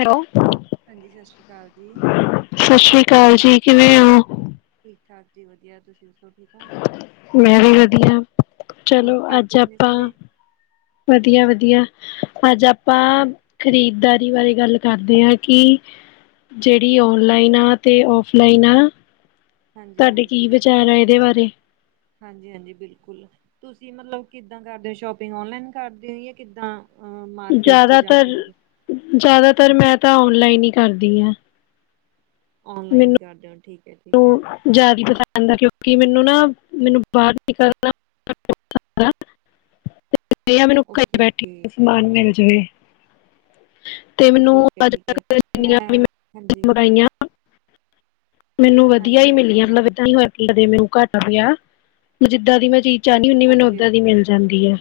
Hello. ਹਾਂਜੀ, ਸਤਿ ਸ਼੍ਰੀ ਅਕਾਲ ਜੀ। ਸ਼ਸ਼ਰੀਅਕਾਲ ਜੀ ਕਿਵੇਂ ਹੋ? ਠੀਕ, ਠਾਕ ਜੀ ਵਧੀਆ ਤੁਸੀਂ ਦੱਸੋ ਠੀਕ ਹੋ? ਮੈਂ ਵੀ ਵਧੀਆ, ਚਲੋ ਹੋਰ ਘਰ ਅੱਜ ਠੀਕ ਨੇ ਆਪਾਂ ਸਾਰੇ? ਵਧੀਆ-ਵਧੀਆ ਅੱਜ ਆਪਾਂ ਖ਼ਰੀਦਦਾਰੀ, ਬਾਰੇ ਗੱਲ ਕਰਦੇ ਕੀ ਜਿਹੜੀ ਔਨਲਾਈਨ ਆ 'ਤੇ ਔਫਲਾਈਨ ਆ ਹਾਂਜੀ ਤੁਹਾਡੇ ਕੀ ਵਿਚਾਰ ਆ ਇਹਦੇ ਬਾਰੇ? ਹਾਂਜੀ-ਹਾਂਜੀ ਬਿਲਕੁਲ ਤੁਸੀਂ ਮਤਲਬ ਕਿੱਦਾਂ ਕਰਦੇ ਹੋ ਸ਼ੋਪਿੰਗ ਔਨਲਾਈਨ ਕਰਦੇ ਹੋ ਜਾਂ ਕਿੱਦਾਂ ਅਹ ਮਾਰਕੀਟ 'ਚ' ਜਾ ਕੇ। ਜ਼ਿਆਦਾਤਰ ਜ਼ਿਆਦਾਤਰ ਮੈਂ ਤਾਂ ਔਨਲਾਈਨ ਹੀ ਕਰਦੀ ਹਾਂ। ਔਨਲਾਈਨ ਹੀ ਮੈਨੂੰ ਕਰਦੇ ਓ ਠੀਕ ਹੈ, ਠੀਕ ਹੈ। ਜ਼ਿਆਦਾ ਹੀ ਪਤਾ ਹੁੰਦਾ, ਕਿਉਂਕਿ ਮੈਨੂੰ ਨਾ ਮੈਨੂੰ ਬਾਹਰ ਨਿਕਲਣਾ ਅਉਖਾ ਲੱਗਦਾ। [inaudible] ਮੈਨੂੰ ਇਹ ਆ ਮੈਨੂੰ ਘਰੇ ਓਕੇ ਬੈਠੀ ਓਕੇ ਨੂੰ ਸਮਾਨ ਮਿਲ ਜਾਵੇ। ਠੀਕ ਹੈ ਠੀਕ ਹੈ ਮੈਂ ਹਾਂਜੀ [unintelligible] ਮੈਨੂੰ ਵਧੀਆ ਹੀ ਹਾਂਜੀ ਮਿਲੀਆਂ, ਹਾਂਜੀ ਮਤਲਬ ਏਦਾਂ ਨਹੀਂ ਹੋਇਆ ਮੈਨੂੰ ਘੱਟ ਪਿਆ, ਜਿੱਦਾਂ ਦੀ ਮੈਂ ਚੀਜ਼ ਚਾਹਨੀ ਹੁੰਨੀ ਆ ਮੈਨੂੰ ਓਕੇ ਓਦਾਂ ਦੀ ਓਕੇ ਮਿਲ ਜਾਂਦੀ ਹੈ।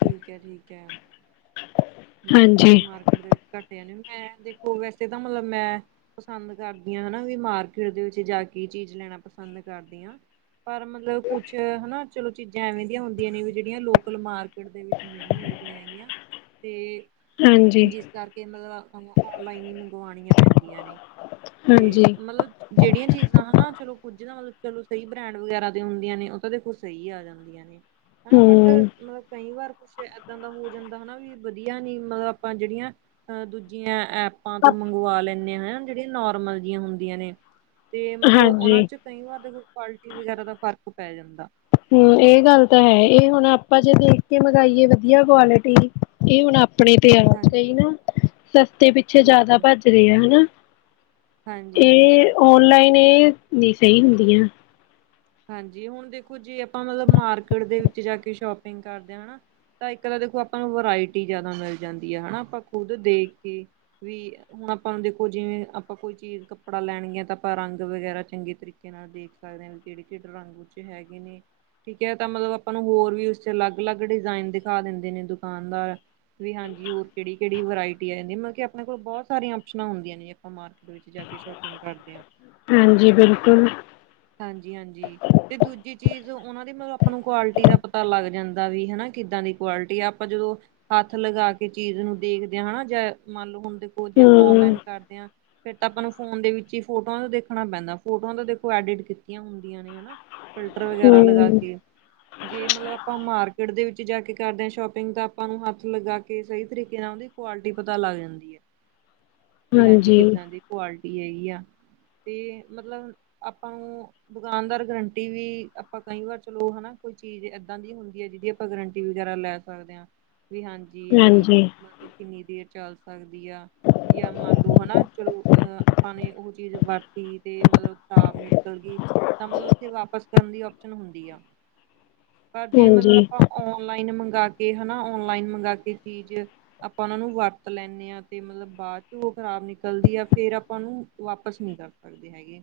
ਠੀਕ ਹੈ, ਠੀਕ ਹੈ। ਮਤਲਬ ਹਾਂਜੀ, ਤੁਸੀਂ ਮਾਰਕੀਟ ਦੇ ਵਿੱਚ ਘੱਟ ਜਾਨੇ ਓ, ਮੈਂ ਦੇਖੋ ਵੈਸੇ ਤਾਂ ਮਤਲਬ ਮੈਂ ਪਸੰਦ ਕਰਦੀਆਂ ਹਨਾ ਵੀ ਮਾਰਕੀਟ ਦੇ ਵਿੱਚ ਜਾ ਕੇ ਚੀਜ਼ ਲੈਣਾ ਪਸੰਦ ਕਰਦੀ ਹਾਂ। ਪਰ ਮਤਲਬ ਕੁਛ ਹਨਾ ਚਲੋ ਚੀਜ਼ਾਂ ਐਵੇਂ ਦੀਆਂ ਹੁੰਦੀਆਂ ਨੇ ਵੀ ਜਿਹੜੀਆਂ ਲੋਕਲ ਮਾਰਕੀਟ ਦੇ ਵਿੱਚ ਨਹੀਂ ਮਿਲਦੀਆਂ ਹੈਗੀਆਂ। ਤੇ ਹਾਂਜੀ। ਜਿਸ ਕਰਕੇ ਮਤਲਬ ਔਨਲਾਈਨ ਹੀ ਮੰਗਵਾਉਣੀਆਂ ਪੈਂਦੀਆਂ ਨੇ [inaudible] 'ਤੇ ਹਾਂਜੀ ਮਤਲਬ ਜਿਹੜੀਆਂ ਚੀਜ਼ਾਂ ਹਨਾ ਚਲੋ ਕੁੱਝ ਨਾ ਮਤਲਬ ਚਲੋ ਸਹੀ ਬ੍ਰੈਂਡ ਵਗੈਰਾ ਦੇ ਹੁੰਦੀਆਂ ਨੇ ਉਹ ਤਾਂ ਦੇਖੋ ਸਹੀ ਆ ਜਾਂਦੀ। ਨੇ ਹਨਾ, ਬਟ ਹੂੰ। ਮਤਲਬ ਕਈ ਵਾਰ ਕੁਛ ਇਦਾਂ ਦਾ ਹੋ ਜਾਂਦਾ ਹਨਾ ਵੀ ਵਧੀਆ ਨੀ ਮਤਲਬ ਆਪਾਂ ਜਿਹੜੀਆਂ ਆ ਦੂਜੀਆਂ ਐਪਾਂ ਤੋਂ ਮੰਗਵਾ ਲੈਂਦੇ ਹੈ ਹਨਾ। ਜਿਹੜੀਆਂ ਨੋਰਮਲ ਜਹੀਆਂ ਹੁੰਦੀਆਂ ਨੇ 'ਤੇ ਮਤਲਬ ਹਾਂਜੀ ਉਹਨਾਂ 'ਚ ਕਈ ਵਾਰ ਦੇਖੋ ਕੁਆਲਿਟੀ ਵਗੈਰਾ ਦਾ ਫ਼ਰਕ ਪੈ ਜਾਂਦਾ। ਹਮ, ਇਹ ਗੱਲ ਤਾਂ ਹੈ ਇਹ ਹੁਣ ਆਪਾਂ ਜੇ ਦੇਖ ਕੇ ਮੰਗਾਈਏ ਵਧੀਆ ਕੁਆਲਿਟੀ ਇਹ ਹੁਣ ਆਪਣੇ 'ਤੇ' ਹੈ ਹਾਂਜੀ ਕਈ ਨਾ ਸਸਤੇ ਪਿੱਛੇ ਜ਼ਿਆਦਾ ਬਿਲਕੁਲ ਭੱਜ ਰਹੇ ਆ ਹਨਾ ਹਾਂਜੀ ਇਹ, ਹਾਂਜੀ ਔਨਲਾਈਨ ਇਹ ਨਹੀਂ ਸਹੀ ਹੁੰਦੀਆਂ। ਹਾਂਜੀ, ਹੁਣ ਦੇਖੋ ਜੇ ਆਪਾਂ ਮਤਲਬ ਮਾਰਕੀਟ ਦੇ ਵਿੱਚ ਜਾ ਕੇ ਸ਼ੋਪਿੰਗ ਕਰਦੇ ਹਾਂ ਹਨਾ ਤਾਂ ਇੱਕ ਤਾਂ ਦੇਖੋ ਆਪਾਂ ਨੂੰ ਵਰਾਇਟੀ ਜਿਆਦਾ ਮਿਲ ਜਾਂਦੀ ਆ ਹਨਾ, ਆਪਾਂ ਖੁੱਦ ਦੇਖ ਕੇ ਵੀ ਹੁਣ ਆਪਾਂ ਨੂੰ ਦੇਖੋ ਜਿਵੇਂ ਆਪਾਂ ਕੋਈ ਚੀਜ਼ ਕੱਪੜਾ ਲੈਣਗੀਆਂ ਤਾਂ ਆਪਾਂ ਰੰਗ ਵਗੈਰਾ ਚੰਗੇ ਤਰੀਕੇ ਦੇਖ ਸਕਦੇ ਹਾਂ ਵੀ ਕਿਹੜੇ-ਕਿਹੜੇ ਰੰਗ ਉੱਚੇ ਹੈਗੇ ਨੇ। ਠੀਕ ਏ ਤਾਂ ਮਤਲਬ ਆਪਾਂ ਨੂੰ ਹੋਰ ਵੀ ਉਸ 'ਚ ਅਲੱਗ- ਅਲੱਗ ਡਿਜ਼ਾਇਨ ਦਿਖਾ ਦਿੰਦੇ ਨੇ ਦੁਕਾਨਦਾਰ ਵੀ ਹਾਂਜੀ ਹੋਰ ਕਿਹੜੀ- ਕਿਹੜੀ ਵਰਾਇਟੀ ਆ ਜਾਂਦੀ, ਮਤਲਬ ਆਪਣੇ ਕੋਲ ਬਹੁਤ ਸਾਰੀਆਂ ਆਪਸ਼ਨਾਂ ਹੁੰਦੀਆਂ ਜੇ ਆਪਾਂ ਮਾਰਕੀਟ ਵਿੱਚ ਜਾ ਕੇ ਸ਼ੋਪਿੰਗ ਕਰਦੇ ਹਾਂ। ਹਾਂਜੀ, ਬਿਲਕੁਲ। ਜੀ ਹਾਂਜੀ। 'ਤੇ ਦੂਜੀ ਚੀਜ਼ ਉਹਨਾਂ ਦੀ ਮਤਲਬ ਆਪ ਨੂੰ ਕੁਆਲਿਟੀ ਦਾ ਪਤਾ ਲੱਗ ਜਾਂਦਾ ਵੀ, ਹਨਾ ਕਿੱਦਾਂ ਦੀ ਕੁਆਲਿਟੀ ਆ ਆਪਾਂ ਜਦੋਂ ਹੱਥ ਲਗਾ ਕੇ ਚੀਜ਼ ਨੂੰ ਦੇਖਦੇ ਹਾਂ ਹਨਾ, ਜਾਂ ਮੰਨ ਲਓ ਹੁਣ ਦੇਖੋ ਜੇ ਆਪਾਂ ਹੂੰ, ਔਨਲਾਈਨ ਕਰਦੇ ਹਾਂ ਫਿਰ ਤਾਂ ਆਪਾਂ ਨੂੰ ਫੋਨ ਦੇ ਵਿੱਚ ਹੀ ਫੋਟੋਆਂ ਦਾ ਦੇਖਣਾ ਪੈਂਦਾ ਫੋਟੋਆਂ ਦਾ ਦੇਖੋ ਐਡਿਟ ਹੁੰਦੀਆਂ ਨੇ ਹਨਾ, ਫਿਲਟਰ ਵਗੈਰਾ ਲਗਾ ਹੂੰ ਕੇ ਜੇ ਮਤਲਬ ਆਪਾਂ ਮਾਰਕੀਟ ਦੇ ਵਿੱਚ ਜਾ ਕੇ ਕਰਦੇ ਹਾਂ, ਸ਼ੋਪਿੰਗ ਤਾਂ ਆਪਾਂ ਨੂੰ ਹੱਥ ਲਗਾ ਕੇ ਸਹੀ ਤਰੀਕੇ ਨਾਲ਼ ਉਹਦੀ ਕੁਆਲਟੀ ਪਤਾ ਲੱਗ ਜਾਂਦੀ ਹੈ। [inaudible] ਵੀ ਹਾਂਜੀ ਕਿੱਦਾਂ ਦੀ ਕੁਆਲਿਟੀ ਹੈਗੀ ਆ, 'ਤੇ ਮਤਲਬ ਆਪਾਂ ਨੂੰ ਦੁਕਾਨਦਾਰ ਗਰੰਟੀ ਵੀ ਆਪਾਂ ਕਈ ਵਾਰ ਚਲੋ ਹਨਾ ਕੋਈ ਚੀਜ਼ ਏਦਾਂ ਦੀ ਹੁੰਦੀ ਹੈ ਜਿਹਦੀ ਆਪਾਂ ਗਰੰਟੀ ਵਗੈਰਾ ਲੈ ਸਕਦੇ ਹਾਂ, ਵੀ ਹਾਂਜੀ। ਜੀ ਵੀ ਹਾਂਜੀ। ਮਤਲਬ ਕਿੰਨੀ ਦੇਰ ਚੱਲ ਸਕਦੀ ਆ, ਕੀ ਆ ਮੰਨ ਲਓ ਹਨਾ ਚਲੋ, ਅਹ ਆਪਾਂ ਨੇ ਉਹ ਚੀਜ਼ ਵਰਤੀ 'ਤੇ ਮਤਲਬ ਖਰਾਬ ਨਿਕਲ ਗਈ। ਤਾਂ ਮਤਲਬ ਉੱਥੇ ਵਾਪਸ ਕਰਨ ਦੀ ਆਪਓਸ਼ਨ ਹੁੰਦੀ ਆ, ਪਰ ਜੇ ਮਤਲਬ ਹਾਂਜੀ ਆਪਾਂ ਔਨਲਾਈਨ ਮੰਗ ਕੇ ਹਨਾ, ਔਨਲਾਈਨ ਮੰਗਾਂ ਕੇ ਚੀਜ਼ ਆਪਾਂ ਉਹਨਾਂ ਨੂੰ ਵਰਤ ਲੈਂਦੇ ਹਾਂ ਤੇ ਮਤਲਬ ਬਾਅਦ ਚ ਉਹ ਖ਼ਰਾਬ ਨਿਕਲਦੀ ਆ ਫੇਰ ਆਪਾਂ ਉਹਨੂੰ ਵਾਪਿਸ ਨੀ ਕਰ ਸਕ ਕਰਦੀ ਹੈਗੇ।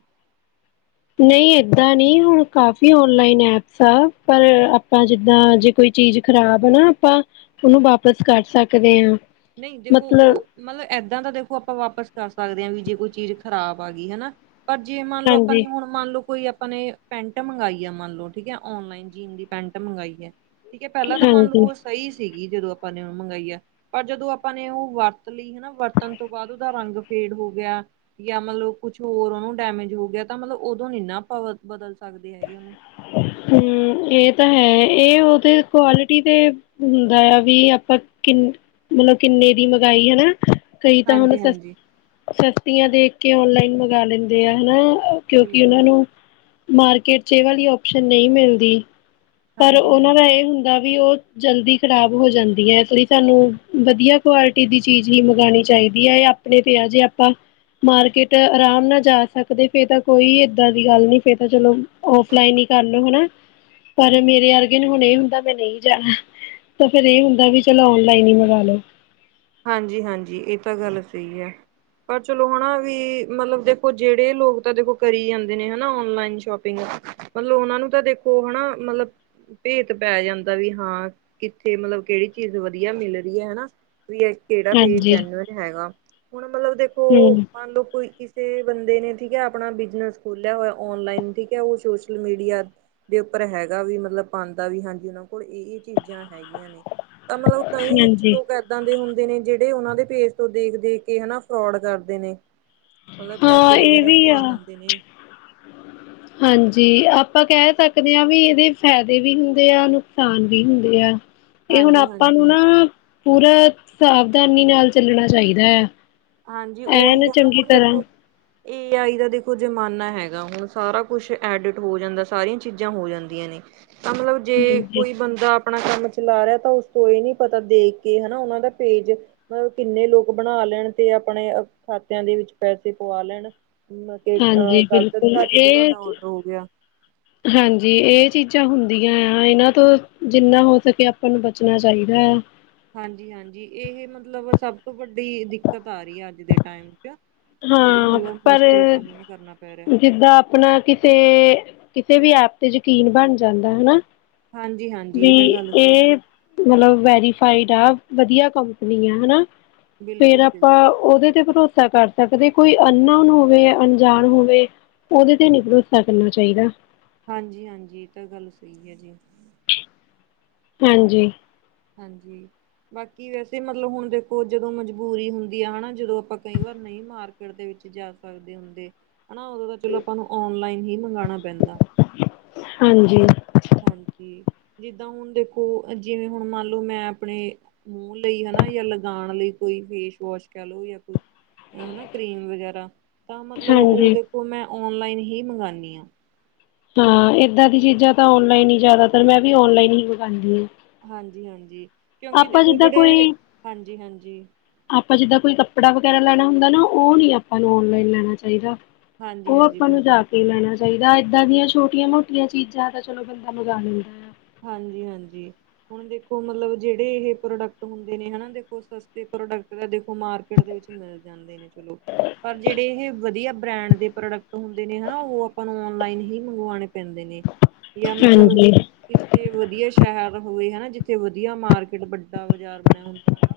ਨਹੀਂ ਏਦਾਂ ਨਹੀਂ ਹੁਣ ਕਾਫ਼ੀ ਔਨਲਾਈਨ ਐਪਸ ਆ ਪਰ ਆਪਾਂ ਜਿੱਦਾਂ ਜੇ ਕੋਈ ਚੀਜ਼ ਖ਼ਰਾਬ ਨਾ ਆਪਾਂ ਉਹਨੂੰ ਵਾਪਿਸ ਕਰ ਸਕਦੇ ਹਾਂ। ਨਹੀਂ ਦੇਖੋ ਮਤਲਬ ਉਹ ਮਤਲਬ ਏਦਾਂ ਦਾ ਦੇਖੋ ਆਪਾਂ ਵਾਪਿਸ ਕਰ ਸਕਦੇ ਹਾਂ ਵੀ ਜੇ ਕੋਈ ਚੀਜ਼ ਖ਼ਰਾਬ ਆ ਗਈ ਹਨਾ। ਪਰ ਮੰਨ ਲਓ ਜੇ ਆਪਾਂ ਹਾਂਜੀ ਨੇ ਹੁਣ ਮੰਨ ਲੋ ਕੋਈ ਆਪਾਂ ਨੇ ਪੈਂਟ ਮੰਗਾਈ ਆ ਮੰਨ ਲਓ ਠੀਕ ਆ ਔਨਲਾਈਨ ਜੀਨ ਦੀ ਪੈਂਟ ਮੰਗਾਈ ਆ ਠੀਕ ਹੈ ਪਹਿਲਾਂ ਤਾਂ ਮੰਨ ਹਾਂਜੀ ਲਓ ਉਹ ਸਹੀ ਸੀਗੀ ਜਦੋਂ ਆਪਾਂ ਨੇ ਮੰਗਾਈ ਆ ਪਰ ਜਦੋਂ ਆਪਾਂ ਨੇ ਉਹ ਵਰਤ ਲਈ ਹਨਾ ਵਰਤਣ ਤੋਂ ਬਾਅਦ ਉਹਦਾ ਰੰਗ ਫੇਡ ਹੋ ਗਿਆ ਜਾਂ ਮਤਲਬ ਕੁਛ ਹੋਰ ਉਹਨੂੰ ਡੈਮੇਜ ਹੋ ਗਿਆ ਤਾਂ ਮਤਲਬ ਉਦੋਂ ਨੀ ਨਾ ਬਦਲ ਸਕਦੇ ਹੈਗੇ ਉਹਨੂੰ। ਹਮ ਇਹ ਤਾਂ ਹੈ, ਇਹ ਉਹਦੇ ਕੁਆਲਿਟੀ ਦੇ ਹੁੰਦਾ ਆ ਵੀ ਆਪਾਂ ਕਿਨ ਮਤਲਬ ਕਿੰਨੇ-ਕਿੰਨੇ ਦੀ ਮੰਗਾਈ ਹਨਾ ਕਈ ਤਾਂ ਹੁਣ ਸ, ਹਾਂਜੀ-ਹਾਂਜੀ ਸਸਤੀਆਂ ਦੇਖ ਕੇ ਓਨਲਾਈਨ ਮੰਗਵਾ ਲੈਂਦੇ ਆ ਹਨਾ ਕਿਉਂਕਿ ਉਹਨਾਂ ਬਿਲਕੁਲ ਨੂੰ ਮਾਰਕੀਟ ਚ ਇਹ ਵਾਲੀ ਓਸ਼ਨ ਨਹੀਂ ਮਿਲਦੀ। ਪਰ ਉਹਨਾਂ ਦਾ ਹਾਂਜੀ-ਹਾਂਜੀ, ਇਹ ਹੁੰਦਾ ਵੀ ਉਹ ਜਲਦੀ ਖ਼ਰਾਬ ਹੋ ਜਾਂਦੀ ਆ ਇਸ ਲਈ ਸਾਨੂੰ ਵਧੀਆ ਕੁਆਲਿਟੀ ਦੀ ਚੀਜ਼ ਹੀ ਮੰਗਉਣੀ ਚਾਹੀਦੀ ਆ ਜਾਂ ਆ ਆਪਣੇ 'ਤੇ' ਆ ਜੇ ਆਪਾਂ ਮਾਰਕੀਟ ਆਰਾਮ ਨਾਲ ਜਾ ਸਕਦੇ ਫਿਰ ਤਾਂ ਕੋਈ ਏਦਾਂ ਦੀ ਗੱਲ ਨੀ ਫੇਰ ਤਾਂ ਚਲੋ ਔਫਲਾਈਨ ਹੀ ਕਰਨ ਲੋ ਹਨਾ। ਪਰ ਮੇਰੇ ਅਰਗੇ ਨੂੰ ਹੁਣ ਇਹ ਹੁੰਦਾ ਮੈਂ ਨਹੀਂ ਜਾਣਾ ਤਾਂ ਫੇਰ ਇਹ ਹੁੰਦਾ ਵੀ ਚਲੋ ਓਨਲਾਈਨ ਹੀ ਮੰਗਵਾ ਲੋ। ਹਾਂਜੀ- ਹਾਂਜੀ ਇਹ ਤਾਂ ਗੱਲ ਸਹੀ ਹੈ। ਪਰ ਚਲੋ ਹਨਾ ਵੀ ਮਤਲਬ ਦੇਖੋ ਜਿਹੜੇ ਲੋਕ ਤਾਂ ਦੇਖੋ ਕਰੀ ਜਾਂਦੇ ਨੇ ਹਨਾ ਓਨਲਾਈਨ ਸ਼ੋਪਿੰਗ ਮਤਲਬ ਉਹਨਾਂ ਨੂੰ ਤਾਂ ਦੇਖੋ ਹਨਾ ਮਤਲਬ ਭੇਤ ਪੈ ਜਾਂਦਾ ਵੀ ਹਾਂ, ਕਿੱਥੇ ਮਤਲਬ ਕਿਹੜੀ ਚੀਜ਼ ਵਧੀਆ ਮਿਲ ਰਹੀ ਹੈ ਹਨਾ। ਵੀ ਕਿਹੜਾ ਪੇਜ ਹਾਂਜੀ ਜੈਨੂਅਨ ਹੈਗਾ। ਹੁਣ ਮਤਲਬ ਦੇਖੋ ਹਮ। ਮੰਨ ਲਓ ਕੋਈ ਕਿਸੇ ਬੰਦੇ ਨੇ ਠੀਕ ਹੈ ਆਪਣਾ ਬਿਜਨਸ ਖੋਲਿਆ ਹੋਇਆ ਔਨਲਾਈਨ ਠੀਕ ਹੈ ਉਹ ਸੋਸ਼ਲ ਮੀਡੀਆ ਦੇ ਉੱਪਰ ਹੈਗਾ ਵੀ ਮਤਲਬ ਪਾਉਂਦਾ ਵੀ ਹਾਂਜੀ ਉਹਨਾਂ ਕੋਲ ਇਹ-ਇਹ ਚੀਜ਼ਾਂ ਹੈਗੀਆਂ ਨੇ। ਮਤਲਬ ਕਈ ਵਿੱਚ ਹਾਂਜੀ ਲੋਕ ਐਦਾ ਦੇ ਹੁੰਦੇ ਨੇ ਜਿਹੜੇ ਉਹਨਾਂ ਦੇ ਪੇਜ ਤੋਂ ਦੇਖ -ਦੇਖ ਕੇ ਹਨਾ ਫਰੌਡ ਕਰਦੇ ਨੇ। ਮਤਲਬ ਹਾਂ ਪੈਸੇ ਇਹ ਵਗੈਰਾ ਵੀ ਪਵਾ ਆ ਲੈਂਦੇ ਨੇ। ਹਾਂਜੀ ਆਪਾਂ ਕਹਿ ਸਕਦੇ ਹਾਂ ਵੀ ਇਹਦੇ ਫਾਇਦੇ ਵੀ ਹੁੰਦੇ ਆ ਨੁਕਸਾਨ ਵੀ ਹੁੰਦੇ ਆ। ਇਹ ਹੁਣ ਆਪਾਂ ਹਾਂਜੀ-ਹਾਂਜੀ। ਨੂੰ ਹਾਂਜੀ ਨਾ ਪੂਰਾ ਸਾਵਧਾਨੀ ਨਾਲ ਚੱਲਣਾ ਚਾਹੀਦਾ ਆ। ਹਾਂਜੀ ਉਹੀ ਐਨ ਹੈ ਨਾ ਚੰਗੀ ਹੁਣ ਤਰ੍ਹਾਂ ਦੇਖੋ ਏ ਆਈ ਦਾ ਦੇਖੋ ਜ਼ਮਾਨਾ ਹੈਗਾ ਹੁਣ ਸਾਰਾ ਕੁਛ ਐਡਿਟ ਹੋ ਜਾਂਦਾ ਸਾਰੀਆਂ ਚੀਜ਼ਾਂ ਹੋ ਜਾਂਦੀਆਂ ਨੇ। ਮਤਲਬ ਜੇ ਹਾਂਜੀ ਕੋਈ ਬੰਦਾ ਆਪਣਾ ਕੰਮ ਚਲਾ ਰਿਹਾ ਤਾਂ ਉਸ ਤੋਂ ਇਹ ਨੀ ਪਤਾ ਦੇਖ ਕੇ ਹਨਾ ਉਹਨਾਂ ਦਾ ਪੇਜ ਮਤਲਬ ਕਿੰਨੇ ਲੋਕ ਬਣਾ ਲੈਣ ਤੇ ਆਪਣੇ ਖਾਤਿਆਂ ਦੇ ਵਿੱਚ ਪੈਸੇ ਪਵਾ ਲੈਣ। ਮ ਅਹ ਹਾਂਜੀ ਗਲਤ ਬਿਲਕੁਲ ਦਿਖਾ ਕੇ ਕੀ ਇਹ ਤੁਹਾਡਾ ਔਡਰ ਹੋ ਗਿਆ। ਹਾਂਜੀ ਇਹ ਚੀਜ਼ਾਂ ਹੁੰਦੀਆਂ ਆ ਇਹਨਾਂ ਤੋਂ ਜਿੰਨਾ ਹੋ ਸਕੇ ਆਪਾਂ ਨੂੰ ਬਚਣਾ ਚਾਹੀਦਾ ਆ। ਹਾਂਜੀ ਹਾਂਜੀ ਇਹ ਮਤਲਬ ਸਭ ਤੋਂ ਵੱਡੀ ਦਿੱਕਤ ਆ ਰਹੀ ਹੈ ਅੱਜ ਦੇ ਟਾਈਮ 'ਚ। ਜਿਹੜੀ ਹਾਂ ਮਤਲਬ ਪਰ, ਮੁਸ਼ਕਿਲ ਸਾਹਮਣਾ ਕਰਨਾ ਪੈ ਰਿਹਾ ਜਿੱਦਾਂ ਆ ਆਪਣਾ ਕਿਸੇ, ਕਿਸੇ ਵੀ ਐਪ ਤੇ ਯਕੀਨ ਬਣ ਜਾਂਦਾ ਹਨਾ। ਹਾਂਜੀ - ਹਾਂ। ਵੀ ਇਹ, ਮਤਲਬ ਵੈਰੀਫਾਈਡ ਆ ਵਧੀਆ ਕੰਪਨੀ ਆ ਹਨਾ। ਫੇਰ ਆਪਾਂ ਬਿਲਕੁਲ-ਬਿਲਕੁਲ ਉਹਦੇ ਤੇ ਭਰੋਸਾ ਕਰਦੇ ਸਕਦੇ ਕੋਈ ਅਨਨੋਨ ਹੋਵੇ, ਅਣਜਾਣ ਹੋਵੇ ਉਹਦੇ ਤੇ ਨਹੀ ਭਰੋਸਾ ਕਰਨਾ ਚਾਹੀਦਾ ਹਾਂਜੀ - ਹਾਂਜੀ, ਇਹ ਤਾਂ ਗੱਲ ਸਹੀ ਹੈ ਜੀ। ਹਾਂ, ਹਾਂਜੀ ਹਾਂਜੀ। ਬਾਕੀ ਵੈਸੇ ਮਤਲਬ ਹੁਣ ਦੇਖੋ ਜਦੋਂ ਮਜਬੂਰੀ ਹੁੰਦੀ ਆ ਹਨਾ। ਜਦੋਂ ਆਪਾਂ ਕਈ ਵਾਰ ਨਹੀਂ ਮਾਰ ਮਾਰਕੀਟ ਦੇ ਵਿੱਚ ਜਾ ਸਕਦੇ ਹੁੰਦੇ ਹਨਾ ਤਾਂ ਚਲੋ ਆਪਾਂ ਔਨਲਾਈਨ ਹੀ ਮੰਗਵਾਉਣਾ ਪੈਂਦਾ ਹਾਂਜੀ। ਹਾਂਜੀ ਜਿੱਦਾਂ ਹੁਣ ਦੇਖੋ, ਜਿਵੇਂ ਹੁਣ ਮੰਨ ਲਓ ਮੈਂ ਆਪਣੇ ਮੂੰਹ ਲਈ ਹਨਾ ਜਾਂ ਲਗਾਉਣ ਲਈ ਕੋਈ ਫੇਸ ਵਾਸ਼ ਕਹਿ ਲਓ ਜਾਂ ਕੋਈ ਹਨਾ ਕਰੀਮ ਵਗੈਰਾ ਤਾਂ ਮਤਲਬ ਉਹ ਹਾਂਜੀ ਦੇਖੋ ਮੈਂ ਔਨਲਾਈਨ ਹੀ ਮੰਗਵਾਉਂਦੀ ਹਾਂ ਹਾਂ ਏਦਾਂ ਦੀ ਚੀਜ਼ਾਂ ਤਾਂ ਔਨਲਾਈਨ ਹੀ ਜ਼ਿਆਦਾਤਰ, ਮੈਂ ਵੀ ਔਨਲਾਈਨ ਹੀ ਮਗਵਾਉਂਦੀ ਹਾਂ ਹਾਂਜੀ - ਹਾਂਜੀ, ਕਿਉਂਕਿ ਆਪਾਂ ਦੇਖੋ ਜਿੱਦਾਂ ਜਿਹੜੇ ਕੋਈ ਹਾਂਜੀ - ਹਾਂਜੀ। ਆਪਾਂ ਜਿੱਦਾਂ ਕੋਈ ਕੱਪੜਾ ਵਗੈਰਾ ਲੈਣਾ ਹੁੰਦਾ ਨਾ ਉਹ ਨੀ ਆਪਾਂ ਨੂੰ ਔਨਲਾਈਨ ਲੈਣਾ ਚਾਹੀਦਾ ਹਾਂਜੀ ਉਹ ਹਾਂਜੀ ਆਪਾਂ ਨੂੰ ਬਿਲਕੁਲ ਜਾ ਕੇ ਲੈਣਾ ਚਾਹੀਦਾ ਏਦਾਂ ਦੀਆਂ ਛੋਟੀਆਂ -ਮੋਟੀਆਂ ਚੀਜ਼ਾਂ ਤਾਂ ਚਲੋ ਬੰਦਾ ਮੰਗਾ ਲੈਂਦਾ ਹੈ ਹਾਂਜੀ - ਹਾਂਜੀ। ਹੁਣ ਦੇਖੋ ਮਤਲਬ ਜਿਹੜੇ ਇਹ ਪ੍ਰੋਡਕਟ ਹੁੰਦੇ ਨੇ ਹਨਾ, ਦੇਖੋ ਸਸਤੇ ਪ੍ਰੋਡਕਟ ਦਾ ਦੇਖੋ ਮਾਰਕੀਟ ਦੇ ਵਿੱਚ ਮਿਲ ਜਾਂਦੇ ਨੇ ਚਲੋ ਪਰ ਜਿਹੜੇ ਇਹ ਵਧੀਆ ਬਰੈਂਡ ਦੇ ਪ੍ਰੋਡਕਟ ਹੁੰਦੇ ਨੇ ਹਨਾ ਉਹ ਆਪਾਂ ਨੂੰ ਔਨਲਾਈਨ ਹੀ ਮੰਗਵਾਉਣੇ ਪੈਂਦੇ ਨੇ ਜਾਂ ਮਤਲਬ ਹਾਂਜੀ ਕਿਤੇ ਵਧੀਆ ਸ਼ਹਿਰ ਹੋਵੇ ਹਨਾ ਜਿੱਥੇ ਵਧੀਆ ਮਾਰਕੀਟ, ਵੱਡਾ ਬਾਜ਼ਾਰ ਬਣਿਆ ਹੁੰਦਾ ਹਨਾ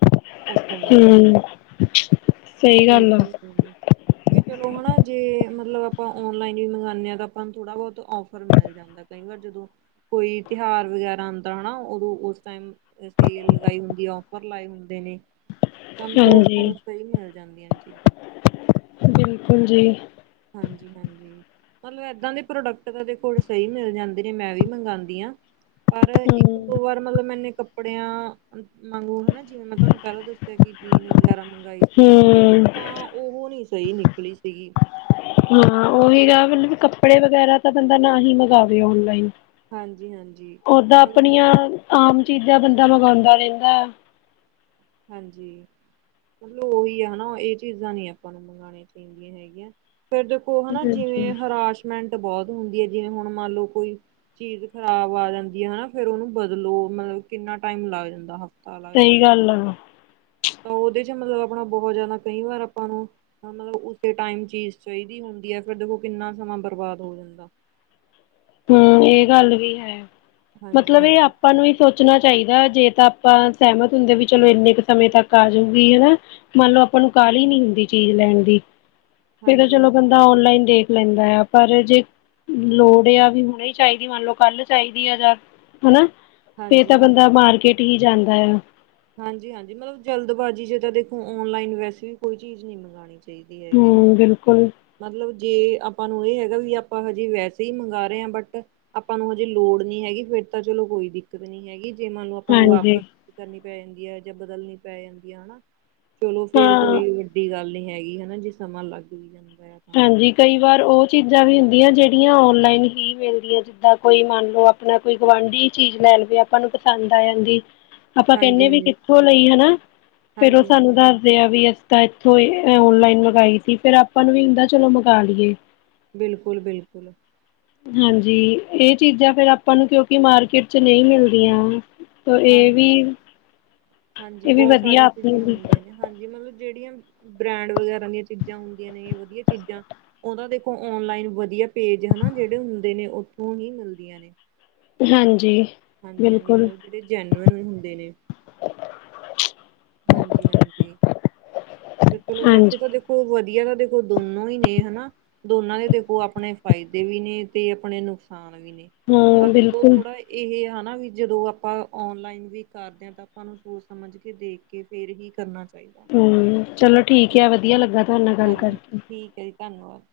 ਉੱਥੋਂ ਮਿਲਦੇ ਹਮ, ਸਹੀ ਗੱਲ ਆ। ਹੋ ਨਹੀਂ ਵੀ ਚਲੋ ਹਨਾ ਜੇ ਆਪਾਂ ਔਨਲਾਈਨ ਵੀ ਮੰਗਵਾਉਂਦੇ ਹਾਂ ਤਾਂ ਆਪਾਂ ਥੋੜ੍ਹਾ ਬਹੁਤ ਔਫਰ ਮਿਲ ਜਾ ਕਈ ਵਾਰ ਜਦੋਂ ਕੋਈ ਤਿਉਹਾਰ ਵਗੈਰਾ ਆਉਂਦਾ ਹਨਾ ਉਦੋਂ ਉਸ ਟਾਈਮ ਸੇਲ ਲਗਾਈ ਹੁੰਦੀ ਆ ਔਫਰ ਲਾਏ ਹੁੰਦੇ ਨੇ ਤਾਂ ਮਤਲਬ ਉਸ ਹਾਂਜੀ ਟਾਈਮ 'ਚ' ਤਾਂ ਇਹ ਮਿਲ ਜਾਂਦੀਆਂ ਨੇ ਚੀਜ਼ਾਂ ਹਾਂਜੀ ਬਿਲਕੁਲ ਜੀ। ਹਾਂਜੀ - ਹਾਂਜੀ। ਮਤਲਬ ਏਦਾਂ ਦੇ ਪ੍ਰੋਡਕਟ ਤਾਂ ਸਹੀ ਮਿਲ ਜਾਂਦੇ ਨੇ ਮੈਂ ਵੀ ਮੰਗਵਾਉਂਦੀ ਹਾਂ ਪਰ ਇੱਕ ਹੂੰ ਦੋ ਵਾਰ ਮਤਲਬ ਮੈਨੇ ਕ ਕੱਪੜਿਆਂ ਮਾਗੂ ਹਨ ਜਿਵੇਂ ਮੈਂ ਤੁਹਾਨੂੰ ਪਹਿਲਾਂ ਦੱਸਿਆ ਕਿ ਜੀਨ ਵਗੈਰਾ ਮੰਗਾਈ ਸੀਗੀ ਹੂੰ ਤਾਂ ਉਹ ਨੀ ਸਹੀ ਨਿਕਲੀ ਸੀਗੀ ਹਾਂ ਉਹੀ ਗਾ ਮਤਲਬ ਕੱਪੜੇ ਵਗੈਰਾ ਤਾਂ ਬੰਦਾ ਨਾ ਹੀ ਮੰਗਵੇ ਔਨਲਾਈਨ ਹਾਂਜੀ - ਹਾਂਜੀ। ਓਦਾਂ ਆਪਣੀਆਂ ਆਮ ਚੀਜ਼ਾਂ ਬੰਦਾ ਮੰਗਵਾਉਂਦਾ ਰਹਿੰਦਾ ਹਾਂਜੀ, ਮਤਲਬ ਉਹੀ ਆ ਹਨਾ ਇਹ ਚੀਜ਼ਾਂ ਨੀ ਆਪਾਂ ਨੂੰ ਮੰਗਵਾਉਣੀਆਂ ਚਾਹੀ ਹੈਗੀਆਂ ਫੇਰ ਦੇਖੋ ਹਨਾ ਹਾਂਜੀ ਜਿਵੇਂ ਹਰਾਸ਼ ਮੈਂਟ ਬਹੁਤ ਹੁੰਦੀ ਹੈ ਜਿਵੇਂ ਹੁਣ ਮੰਨ ਲਓ ਕੋਈ ਚੀਜ਼ ਖ਼ਰਾਬ ਆ ਜਾਂਦੀ ਹੈ ਹਨਾ ਫੇਰ ਉਹਨੂੰ ਬਦਲੋ ਮਤਲਬ ਕਿੰਨਾ ਟਾਈਮ ਲੱਗ ਜਾਂਦਾ ਤਾਲਾਦਾ ਸਹੀ ਗੱਲ ਆ ਤਾਂ ਉਹਦੇ 'ਚ ਮਤਲਬ ਆਪਣਾ ਬਹੁਤ ਜ਼ਿਆਦਾ ਕਈ ਵਾਰ ਆਪਾਂ ਨੂੰ ਮਤਲਬ ਉਸੇ ਟਾਈਮ ਚੀਜ਼ ਚਾਹੀਦੀ ਹੁੰਦੀ ਹੈ ਫਿਰ ਦੇਖੋ ਕਿੰਨਾ ਸਮਾਂ ਬਰਬਾਦ ਹੋ ਜਾਂਦਾ ਹਮ ਇਹ ਗੱਲ ਵੀ ਹੈ ਹਾਂਜੀ ਮਤਲਬ ਇਹ ਹਾਂਜੀ ਆਪਾਂ ਨੂੰ ਵੀ ਸੋਚਣਾ ਚਾਹੀਦਾ ਹੈ ਜੇ ਤਾਂ ਆਪਾਂ ਸਹਿਮਤ ਹੁੰਦੇ ਵੀ ਚਲੋ ਇੰਨੇ ਕੁ ਸਮੇਂ ਤੱਕ ਆ ਜਾਊਗੀ ਹਨਾ ਮੰਨ ਲਓ ਆਪਾਂ ਨੂੰ ਕਾਹਲੀ ਨੀ ਹੁੰਦੀ ਚੀਜ਼ ਲੈਣ ਦੀ ਫਿਰ ਤਾਂ ਹਾਂਜੀ ਚਲੋ ਹਾਂਜੀ ਬੰਦਾ ਔਨਲਾਈਨ ਦੇਖ ਲੈਂਦਾ ਆ ਪਰ ਜੇ ਲੋੜ ਆ ਹੁਣੀ ਚਾਹੀਦੀ ਮੰਨ ਲਓ ਕੱਲ ਚਾਹੀਦੀ ਆ ਜਾਂ ਹਨਾ ਫਿਰ ਹਾਂਜੀ ਤਾਂ ਹਾਂਜੀ ਬੰਦਾ ਮਾਰਕੀਟ ਟੀ ਹੀ ਜਾਂਦਾ ਆ ਹਾਂਜੀ - ਹਾਂਜੀ ਮਤਲਬ ਜਲਦਬਾਜ਼ੀ 'ਚ' ਤਾਂ ਦੇਖੋ ਔਨਲਾਈਨ ਵੈਸੇ ਵੀ ਕੋਈ ਚੀਜ਼ ਨਹੀ ਮੰਗਵਾਉਣੀ ਚ ਚਾਹੀਦੀ ਹੈਗੀ। ਹੂੰ ਬਿਲਕੁਲ ਮਤਲਬ, ਜੇ ਆਪਾਂ ਨੂੰ ਇਹ ਹੈਗਾ ਵੀ ਆਪਾਂ ਹਜੇ ਵੈਸੇ ਹੀ ਮੰਗਾਂ ਰਹੇ ਹਾਂ ਬਟ ਆਪਾਂ ਨੂੰ ਹਜੇ ਲੋੜ ਨਹੀਂ ਹੈਗੀ ਫਿਰ ਤਾਂ ਚਲੋ ਕੋਈ ਦਿੱਕਤ ਨੀ ਹੈਗੀ। ਜੇ ਮੰਨ ਲਓ ਆਪਾਂ ਨੂੰ ਹਾਂਜੀ ਵਾਪਸ ਕਰਨੀ ਪੈ ਜਾਂਦੀ ਹੈ ਜਾਂ ਬਦਲਣੀ ਪੈ ਜਾਂਦੀ ਹੈ ਹਨਾ? ਚਲੋ ਫੇਰ ਹਾਂ ਕੋਈ ਵੱਡੀ ਗੱਲ ਨਹੀਂ ਹੈਗੀ ਹਨਾ ਜੇ ਸਮਾਂ ਲੱਗ ਵੀ ਜਾਂਦਾ ਆ। ਹਾਂਜੀ ਕਈ ਵਾਰ ਉਹ ਚੀਜ਼ਾਂ ਵੀ ਹੁੰਦੀਆਂ ਜਿਹੜੀਆਂ ਔਨ-ਲਾਈਨ ਹੀ ਮਿਲਦੀਆਂ ਜਿੱਦਾਂ ਕੋਈ ਮੰਨ ਲਓ ਆਪਾ ਆਪਣਾ ਕੋਈ ਗੁਆਂਢੀ ਚੀਜ਼ ਲੈ ਗਿਆ ਆਪਾਂ ਨੂੰ ਪਸੰਦ ਆ ਜਾਂਦੀ। [inaudible] ਆਪਾਂ ਕਹਿਨੇ ਵੀ ਹਾਂਜੀ ਕਿੱਥੋਂ ਲਈ ਹਨਾ ਫੇਰ ਉਹ ਹਾਂਜੀ ਸਾਨੂੰ ਹਾਂਜੀ ਦੱਸ ਦੇ ਆ ਵੀ ਅਸੀਂ ਤਾਂ ਇੱਥੋਂ ਓਨ-ਲਾਈਨ ਮੰਗਈ ਸੀ ਫੇਰ ਆਪਾਂ ਨੂੰ ਵੀ ਹੁੰਦਾ ਚਲੋ ਮੰਗਾ ਲਈਏ। ਬਿਲਕੁਲ- ਬਿਲਕੁਲ ਹਾਂਜੀ, ਇਹ ਚੀਜ਼ਾਂ ਫਿਰ ਆਪਾਂ ਨੂੰ ਕਿਉਂਕਿ ਮਾਰਕੀਟ 'ਚ'ਨਹੀਂ ਮਿਲਦੀਆਂ। ਤੇ ਇਹ ਹਾਂਜੀ ਵੀ। ਹਾਂਜੀ, ਇਹ ਵੀ ਬਹੁਤ ਵਧੀਆ ਸਾਰੀਆਂ ਆਪਣੇ ਚੀਜ਼ਾਂ ਲਈ ਹੁੰਦੀਆਂ ਨੇ ਹਾਂਜੀ ਮਤਲਬ ਜਿਹੜੀਆਂ ਬ੍ਰੈਂਡ ਵਗੈਰਾ ਦੀਆਂ ਚੀਜ਼ਾਂ ਹੁੰਦੀਆਂ ਨੇ ਵਧੀਆ ਚੀਜ਼ਾਂ ਉਹ ਤਾ ਦੇਖੋ ਔਨਲਾਈਨ ਵਧੀਆ ਪੇਜ ਹਨਾ ਜਿਹੜੇ ਹੁੰਦੇ ਨੇ ਹਨਾ ਉੱਥੋਂ ਹੀ ਮਿਲਦੀਆਂ ਨੇ। ਹਾਂਜੀ। ਹਾਂਜੀ- ਹਾਂਜੀ ਬਿਲਕੁਲ ਮਤਲਬ ਜਿਹੜੇ ਜੈਨੂਅਨ ਹੁੰਦੇ ਨੇ। ਹਾਂਜੀ- ਹਾਂਜੀ, ਤੇ ਚਲੋ ਵੈਸੇ ਹਾਂਜੀ ਤਾਂ ਦੇਖੋ। ਊ ਵਧੀਆ, ਦੇਖ ਦੋਨੋਂ ਨੇ ਹਨਾ। ਦੋਨਾਂ ਦੇ ਦੇਖੋ ਆਪਣੇ ਫਾਇਦੇ ਵੀ ਨੇ, ਤੇ ਆਪਣੇ ਨੁਕਸਾਨ ਵੀ ਨੇ, ਹਾਂ ਪਰ ਚਲੋ ਬਿਲਕੁਲ ਥੋੜਾ ਇਹ ਹਨਾ ਵੀ ਜਦੋਂ ਆਪਾਂ ਔਨ-ਲਾਈਨ ਵੀ ਕਰਦੇ ਹਾਂ, ਤਾਂ ਆਪਾਂ ਨੂੰ ਸੋਚ ਸਮਝ ਕੇ ਦੇਖ ਕੇ ਫੇਰ ਹੀ ਕਰਨਾ ਚਾਹੀਦਾ। ਹਮ, ਚਲੋ ਠੀਕ ਐ ਵਧੀਆ ਲੱਗਾ, ਤੁਹਾਡੇ ਨਾਲ ਗੱਲ ਹਾਂਜੀ ਕਰਕੇ। ਠੀਕ ਹੈ ਜੀ ਧੰਨਵਾਦ।